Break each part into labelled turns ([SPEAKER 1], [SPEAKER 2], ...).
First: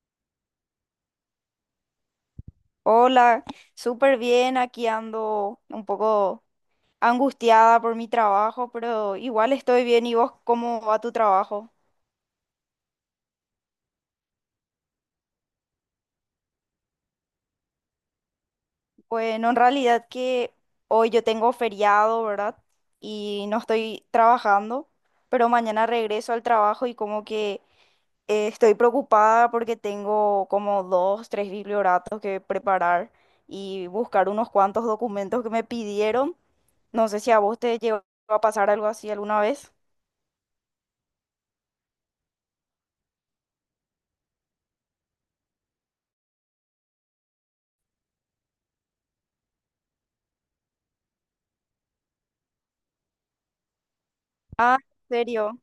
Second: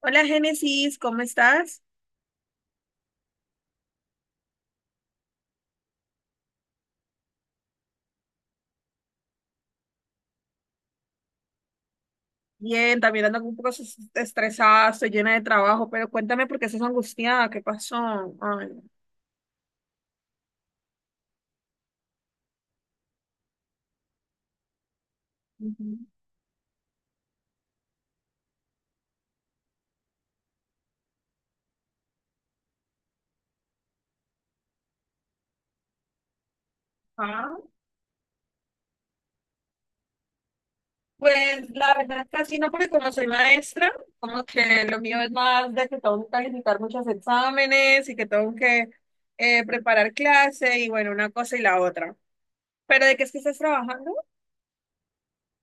[SPEAKER 1] Hola Génesis, ¿cómo estás?
[SPEAKER 2] Hola, súper bien, aquí ando un poco angustiada por mi trabajo, pero igual estoy bien. ¿Y vos cómo va tu trabajo?
[SPEAKER 1] Bien, también ando un poco estresada, estoy llena de trabajo, pero cuéntame por qué estás angustiada, ¿qué pasó? Ay,
[SPEAKER 2] Bueno, en realidad que hoy yo tengo feriado, ¿verdad? Y no estoy trabajando, pero mañana
[SPEAKER 1] ujú.
[SPEAKER 2] regreso al trabajo y como que estoy preocupada porque tengo como dos, tres biblioratos que preparar y buscar unos cuantos documentos que me pidieron. No sé si a
[SPEAKER 1] Ah,
[SPEAKER 2] vos te llegó a pasar algo así alguna vez.
[SPEAKER 1] pues la verdad es que así no, porque como soy maestra, como que lo mío es más de que tengo que calificar muchos exámenes y que tengo que preparar clase y bueno, una cosa y la otra. ¿Pero de qué es que estás trabajando?
[SPEAKER 2] Ah, ¿en serio?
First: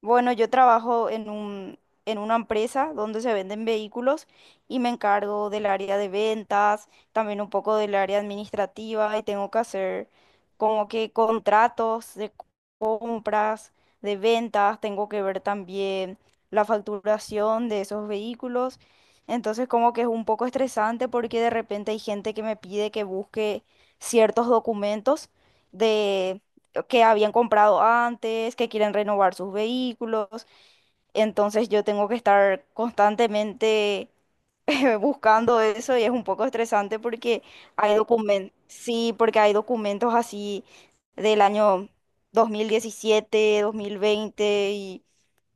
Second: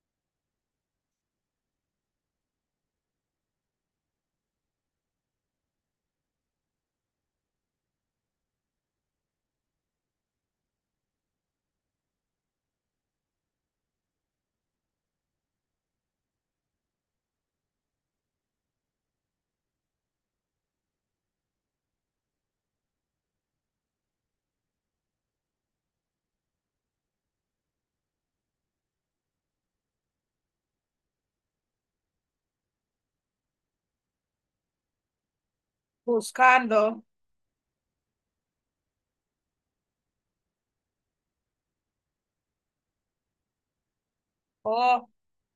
[SPEAKER 2] Bueno, yo trabajo en en una empresa donde se venden vehículos y me encargo del área de ventas, también un poco del área administrativa y tengo que hacer como que contratos de compras, de ventas, tengo que ver también la facturación de esos vehículos. Entonces como que es un poco estresante porque de repente hay gente que me pide que busque ciertos documentos de que habían comprado antes, que quieren renovar sus vehículos. Entonces yo tengo que estar constantemente buscando eso y es un poco
[SPEAKER 1] Buscando.
[SPEAKER 2] estresante porque hay documentos, sí, porque hay documentos así del año 2017, 2020 y
[SPEAKER 1] Oh,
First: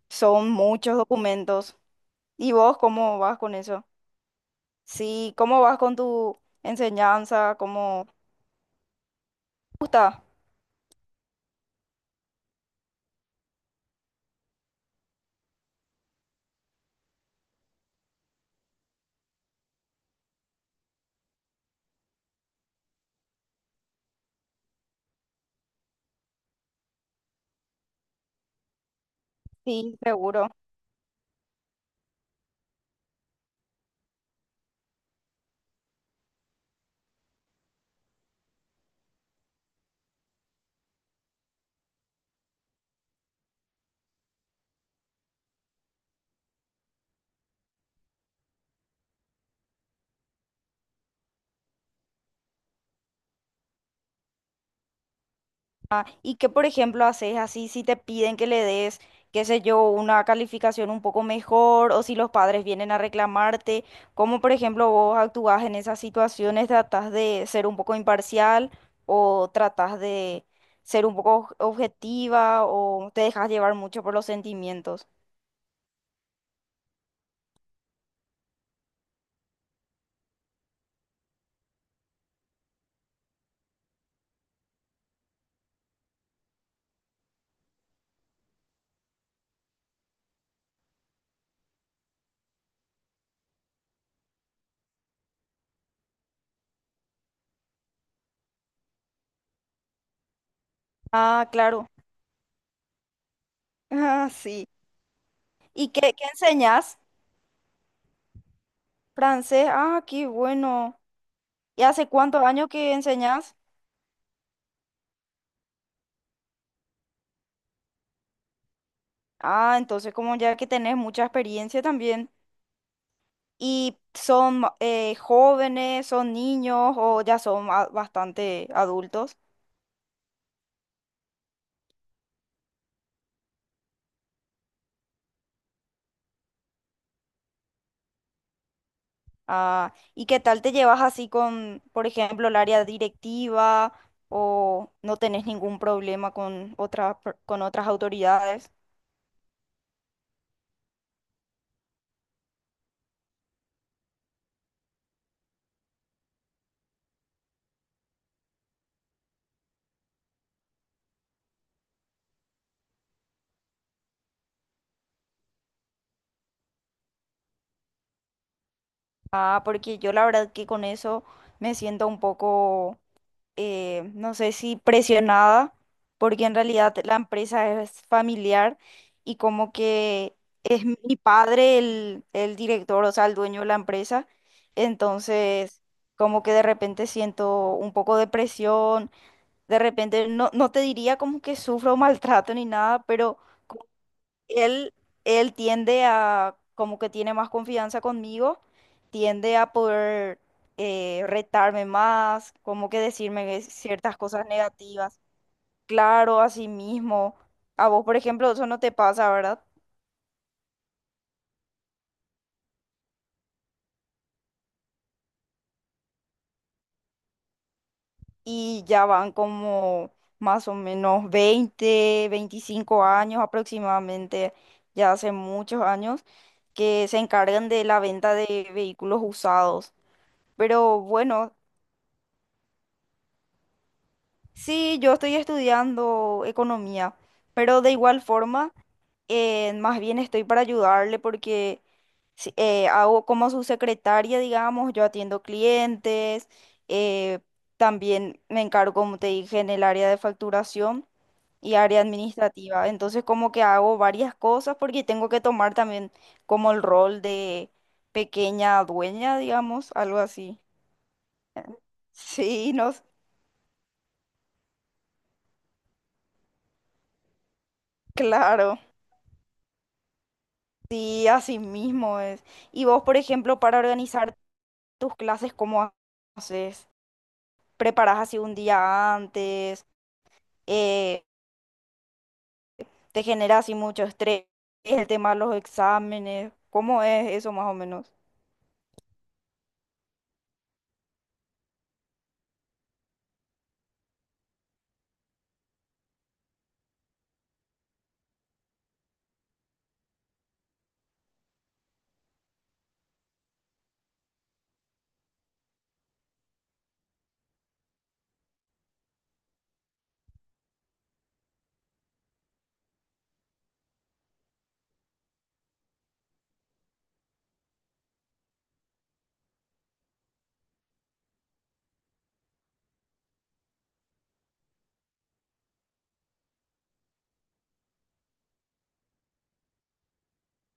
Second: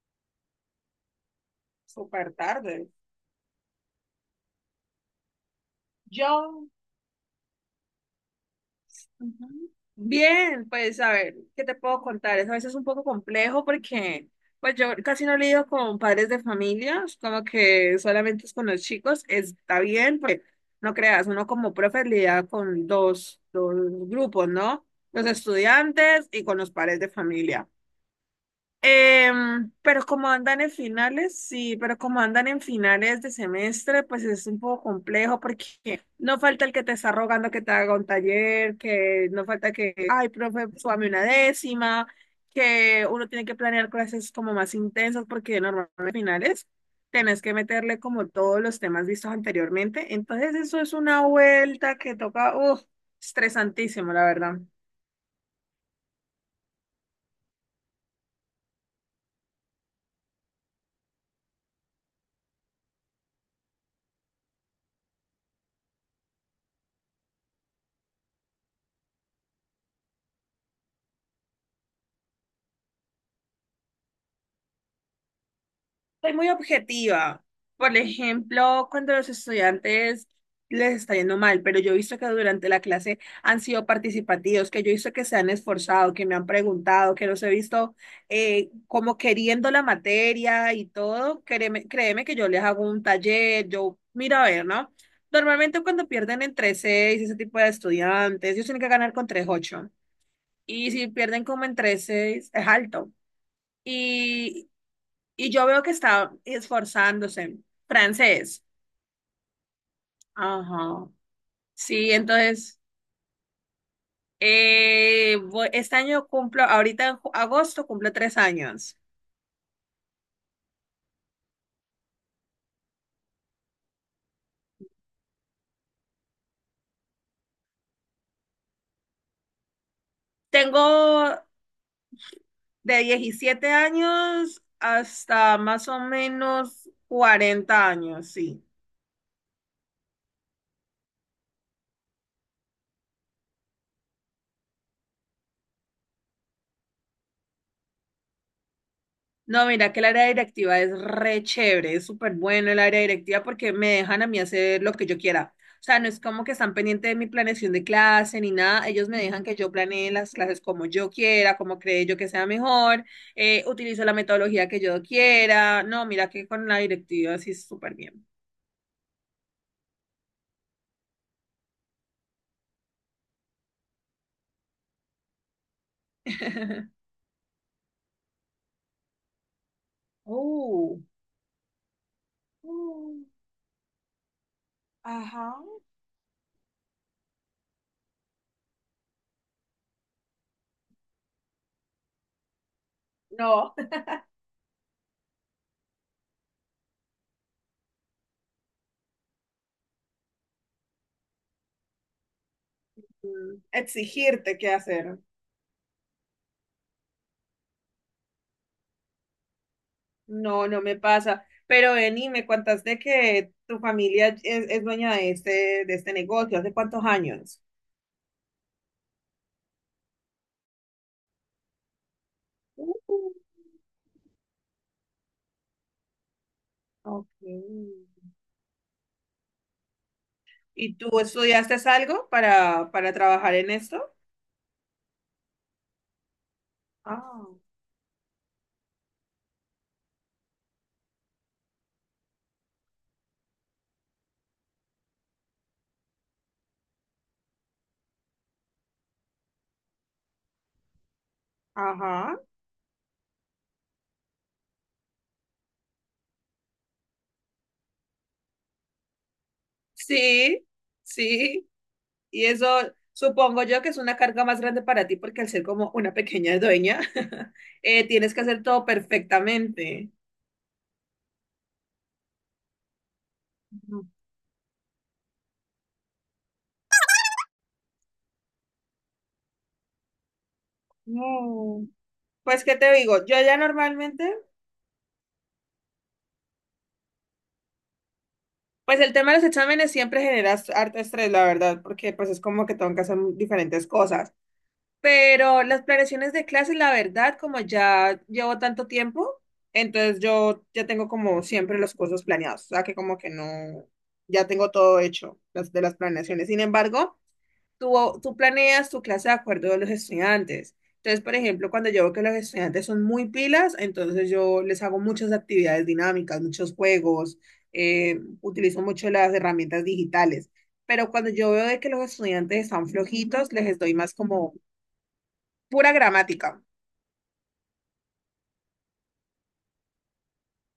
[SPEAKER 2] son muchos documentos.
[SPEAKER 1] súper
[SPEAKER 2] ¿Y vos
[SPEAKER 1] tarde.
[SPEAKER 2] cómo vas con eso? Sí, ¿cómo vas con tu
[SPEAKER 1] Yo.
[SPEAKER 2] enseñanza? ¿Cómo
[SPEAKER 1] Ujú.
[SPEAKER 2] te gusta?
[SPEAKER 1] Bien, pues a ver, ¿qué te puedo contar? Es a veces un poco complejo porque pues yo casi no lidio con padres de familia, es como que solamente es con los chicos, está bien, pues no creas, uno como profe lidia con dos grupos, ¿no? Los estudiantes y con los padres de familia. Em,
[SPEAKER 2] Sí,
[SPEAKER 1] pero como
[SPEAKER 2] seguro.
[SPEAKER 1] andan en finales, Sí, pero como andan en finales de semestre, pues es un poco complejo porque no falta el que te está rogando que te haga un taller, que no falta que, ay, profe, súbame una décima, que uno tiene que planear clases como más intensas porque normalmente en finales tenés que meterle como todos los temas vistos anteriormente. Entonces eso es una vuelta que toca, estresantísimo, la verdad.
[SPEAKER 2] Ah, ¿y qué, por ejemplo, haces así si te piden que le des, qué sé yo, una calificación un poco mejor o si los padres vienen a reclamarte? ¿Cómo, por ejemplo, vos actúas en esas situaciones? ¿Tratás de ser un poco imparcial o tratás de ser un poco objetiva o te dejas llevar mucho por los sentimientos?
[SPEAKER 1] Soy muy objetiva. Por ejemplo, cuando los estudiantes les está yendo mal, pero yo he visto que durante la clase han sido participativos, que yo he visto que se han esforzado, que me han preguntado, que los he visto como queriendo la materia y todo. Créeme, créeme que yo les hago un taller, yo miro a ver, ¿no? Normalmente cuando pierden entre 6, ese tipo de estudiantes, ellos tienen que ganar con 3.8. Y si pierden
[SPEAKER 2] Ah,
[SPEAKER 1] como en
[SPEAKER 2] claro.
[SPEAKER 1] 3 es alto.
[SPEAKER 2] Ah, sí.
[SPEAKER 1] Y y yo veo
[SPEAKER 2] ¿Y
[SPEAKER 1] que
[SPEAKER 2] qué, qué
[SPEAKER 1] está
[SPEAKER 2] enseñás?
[SPEAKER 1] esforzándose. Francés.
[SPEAKER 2] Francés. Ah, qué bueno.
[SPEAKER 1] Ajá.
[SPEAKER 2] ¿Y hace
[SPEAKER 1] Sí,
[SPEAKER 2] cuántos años
[SPEAKER 1] entonces,
[SPEAKER 2] que enseñás?
[SPEAKER 1] este año cumplo, ahorita en agosto cumplo 3 años.
[SPEAKER 2] Ah, entonces como ya que tenés mucha experiencia también y son jóvenes, son niños o ya son bastante adultos.
[SPEAKER 1] Tengo de 17 años hasta más o menos 40 años, sí.
[SPEAKER 2] Ah, ¿y qué tal te llevas así con, por ejemplo, el área directiva o no tenés ningún problema con otras con otras autoridades?
[SPEAKER 1] No, mira que el área directiva es re chévere, es súper bueno el área directiva porque me dejan a mí hacer lo que yo quiera. O sea, no es como que están pendientes de mi planeación de clase ni nada, ellos me dejan que yo planee las clases como yo quiera, como cree yo que sea mejor, utilizo la metodología que yo quiera. No, mira que con la directiva sí es súper bien.
[SPEAKER 2] Ah, porque yo la verdad que con eso me siento un poco no sé si presionada, porque en realidad la empresa es familiar y como que es
[SPEAKER 1] Uh.
[SPEAKER 2] mi padre el director, o
[SPEAKER 1] Mm.
[SPEAKER 2] sea, el dueño de la empresa.
[SPEAKER 1] Ajá.
[SPEAKER 2] Entonces, como que de repente siento un poco de presión, de repente no te diría como que sufro maltrato ni nada, pero...
[SPEAKER 1] No.
[SPEAKER 2] Él, él tiende a, como que tiene más confianza conmigo, tiende a poder retarme más, como que decirme ciertas cosas
[SPEAKER 1] Exigirte qué hacer.
[SPEAKER 2] negativas. Claro, a sí mismo. A vos, por ejemplo, eso no te pasa, ¿verdad?
[SPEAKER 1] No, no me pasa. Pero Beni, me contaste que tu familia es dueña de este negocio. ¿Hace cuántos años?
[SPEAKER 2] Y ya van como más o menos 20 veinticinco
[SPEAKER 1] Uh.
[SPEAKER 2] años aproximadamente, ya hace muchos años, que se
[SPEAKER 1] Ok.
[SPEAKER 2] encargan de la venta de vehículos usados.
[SPEAKER 1] ¿Y
[SPEAKER 2] Pero
[SPEAKER 1] tú
[SPEAKER 2] bueno.
[SPEAKER 1] estudiaste algo para trabajar en esto?
[SPEAKER 2] Sí, yo estoy estudiando economía,
[SPEAKER 1] Ah,
[SPEAKER 2] pero de igual forma, más bien estoy para ayudarle porque hago como su secretaria, digamos, yo atiendo clientes, eh, también me encargo, como te dije, en el área de facturación y área
[SPEAKER 1] ajá.
[SPEAKER 2] administrativa. Entonces, como que hago varias cosas porque tengo que tomar también como el rol de pequeña dueña, digamos, algo así.
[SPEAKER 1] Sí, sí. Y eso
[SPEAKER 2] Sí, no,
[SPEAKER 1] supongo yo que es una carga más grande para ti porque al ser como una pequeña dueña, tienes que hacer
[SPEAKER 2] claro.
[SPEAKER 1] todo perfectamente.
[SPEAKER 2] Sí, así mismo es. Y vos, por ejemplo, para
[SPEAKER 1] No.
[SPEAKER 2] organizar tus clases, ¿cómo haces? ¿Preparás así un día antes? Eh,
[SPEAKER 1] No. Pues, ¿qué te digo?
[SPEAKER 2] ¿Te
[SPEAKER 1] Yo ya
[SPEAKER 2] genera así mucho
[SPEAKER 1] normalmente.
[SPEAKER 2] estrés el tema de los exámenes? ¿Cómo es eso más o menos?
[SPEAKER 1] Pues el tema de los exámenes siempre genera harto estrés, la verdad, porque pues es como que tengo que hacer diferentes cosas. Pero las planeaciones de clases, la verdad, como ya llevo tanto tiempo, entonces yo ya tengo como siempre los cursos planeados, o sea que como que no, ya tengo todo hecho las, de las planeaciones. Sin embargo, tú, tú planeas tu clase de acuerdo a los estudiantes. Entonces, por ejemplo, cuando yo veo que los estudiantes son muy pilas, entonces yo les hago muchas actividades dinámicas, muchos juegos, utilizo mucho las herramientas digitales. Pero cuando yo veo de que los estudiantes están flojitos, les doy más como pura gramática.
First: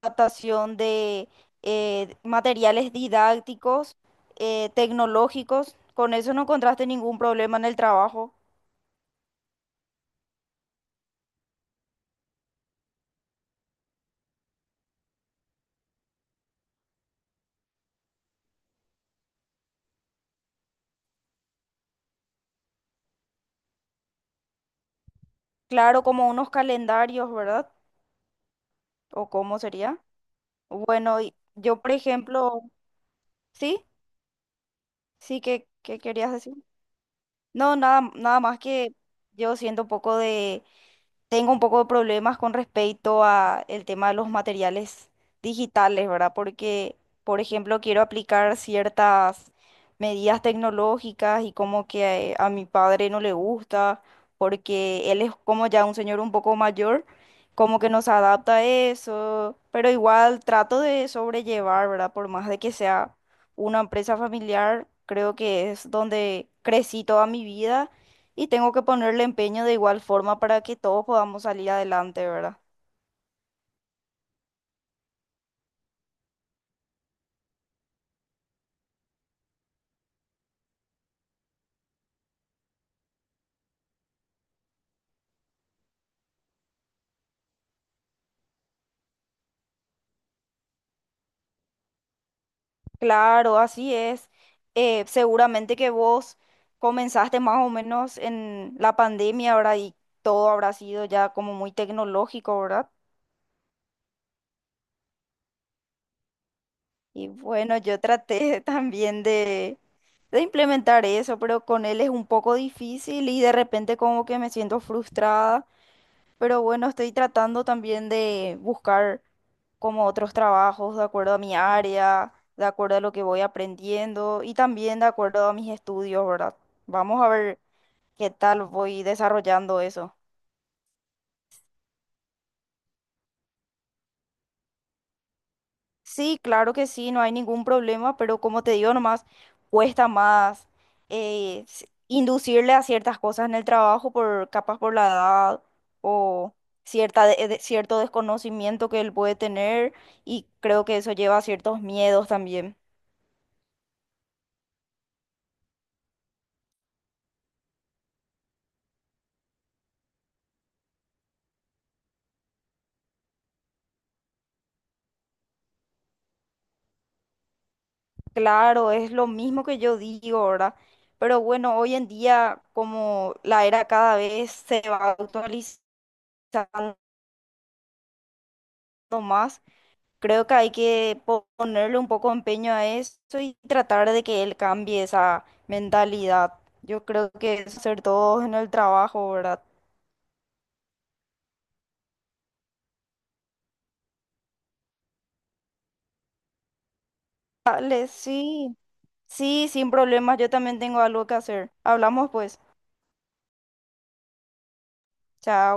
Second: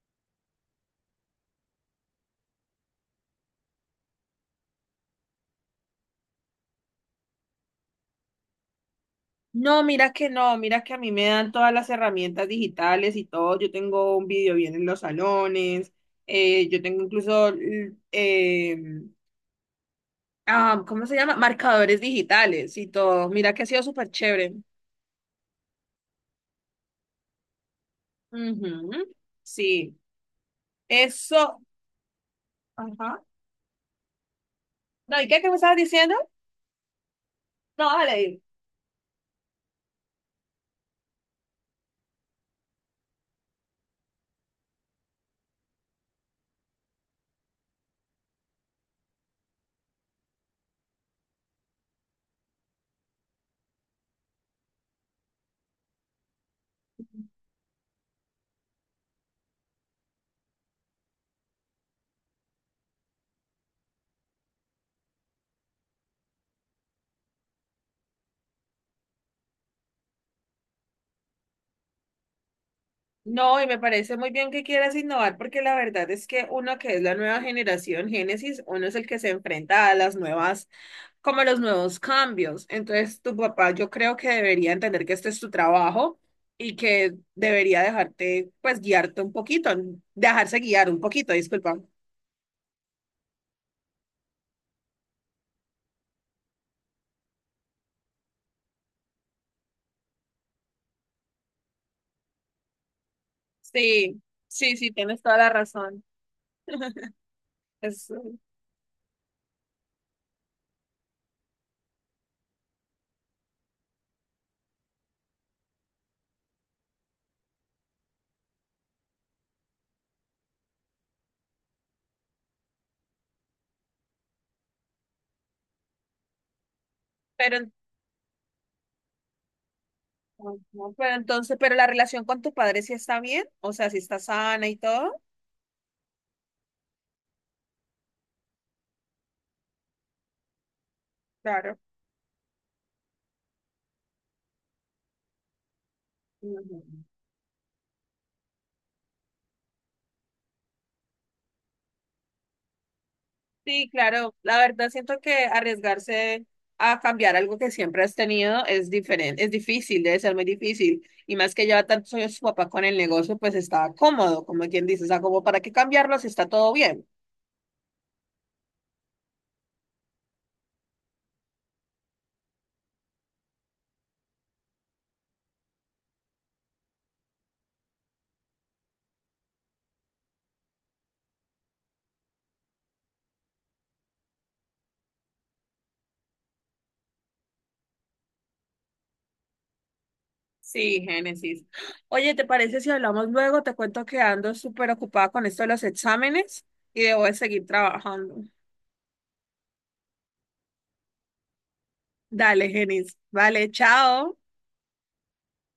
[SPEAKER 2] Adaptación de materiales didácticos, tecnológicos. Con eso no encontraste ningún problema en el trabajo.
[SPEAKER 1] No, mira que no, mira que a mí me dan todas las herramientas digitales y todo. Yo tengo un video bien en los salones, yo tengo incluso eh, ¿cómo se llama? Marcadores digitales y todo. Mira que ha sido súper chévere.
[SPEAKER 2] Claro, como unos calendarios, ¿verdad?
[SPEAKER 1] Ujú.
[SPEAKER 2] ¿O cómo
[SPEAKER 1] Sí,
[SPEAKER 2] sería? Bueno, y
[SPEAKER 1] eso.
[SPEAKER 2] yo, por ejemplo,
[SPEAKER 1] Ajá.
[SPEAKER 2] ¿sí?
[SPEAKER 1] No, ¿y qué,
[SPEAKER 2] Sí,
[SPEAKER 1] qué me
[SPEAKER 2] ¿qué,
[SPEAKER 1] estabas
[SPEAKER 2] qué
[SPEAKER 1] diciendo?
[SPEAKER 2] querías decir? No,
[SPEAKER 1] No,
[SPEAKER 2] nada,
[SPEAKER 1] dale,
[SPEAKER 2] nada
[SPEAKER 1] dime.
[SPEAKER 2] más que yo siento un poco tengo un poco de problemas con respecto a el tema de los materiales digitales, ¿verdad? Porque, por ejemplo, quiero aplicar ciertas medidas tecnológicas y como que a mi padre no le gusta, porque él es como ya un señor un poco mayor, como que nos adapta a eso, pero igual trato de sobrellevar, ¿verdad? Por más de que sea una empresa familiar, creo que es donde crecí toda mi vida y tengo que ponerle empeño de igual forma para que todos podamos salir adelante, ¿verdad?
[SPEAKER 1] No, y me parece muy bien que quieras innovar porque la verdad es que uno que es la nueva generación Génesis, uno es el que se enfrenta a las nuevas, como a los nuevos cambios. Entonces, tu papá yo creo que debería entender que este es tu trabajo y que debería dejarte, pues, guiarte un poquito, dejarse guiar un poquito, disculpa.
[SPEAKER 2] Claro, así es. Seguramente que vos comenzaste más o menos en la pandemia, ¿verdad? Y todo habrá sido ya como muy tecnológico, ¿verdad?
[SPEAKER 1] Sí, sí, sí, tienes toda la razón.
[SPEAKER 2] Y bueno, yo
[SPEAKER 1] Es,
[SPEAKER 2] traté también de implementar eso, pero con él es un poco difícil y de repente como que me siento frustrada. Pero bueno, estoy tratando también de buscar como otros trabajos de acuerdo a mi área, de acuerdo a lo que voy aprendiendo y también de acuerdo a mis estudios, ¿verdad? Vamos a
[SPEAKER 1] pero,
[SPEAKER 2] ver
[SPEAKER 1] en-
[SPEAKER 2] qué tal voy desarrollando eso.
[SPEAKER 1] no, no, pero entonces, la relación con tus padres sí está bien, o sea, si está sana y todo.
[SPEAKER 2] Sí, claro que sí, no hay ningún problema, pero como te digo nomás, cuesta más
[SPEAKER 1] Claro.
[SPEAKER 2] inducirle a ciertas cosas en el trabajo por capaz por la edad o
[SPEAKER 1] Ujú.
[SPEAKER 2] cierta cierto desconocimiento que él puede tener y creo que eso lleva a ciertos miedos también.
[SPEAKER 1] Sí, claro, la verdad siento que arriesgarse a cambiar algo que siempre has tenido es diferente, es difícil, debe ser muy difícil. Y más que lleva tantos años su papá con el negocio, pues está cómodo, como quien dice, o sea, como para qué cambiarlo si está todo bien.
[SPEAKER 2] Claro, es lo mismo que yo digo, ¿verdad? Pero bueno, hoy en día como la era cada vez se va actualizando más. Creo que hay que ponerle un poco empeño a eso y tratar de que él cambie esa mentalidad. Yo creo que eso ser todos en el trabajo, ¿verdad?
[SPEAKER 1] Sí, Génesis. Oye, ¿te parece si hablamos luego? Te cuento que ando súper ocupada con esto de los exámenes y debo de seguir
[SPEAKER 2] Dale,
[SPEAKER 1] trabajando.
[SPEAKER 2] sí, sí, sin problemas. Yo también tengo algo que hacer. Hablamos pues.
[SPEAKER 1] Dale, Génesis. Vale, chao.
[SPEAKER 2] Chao.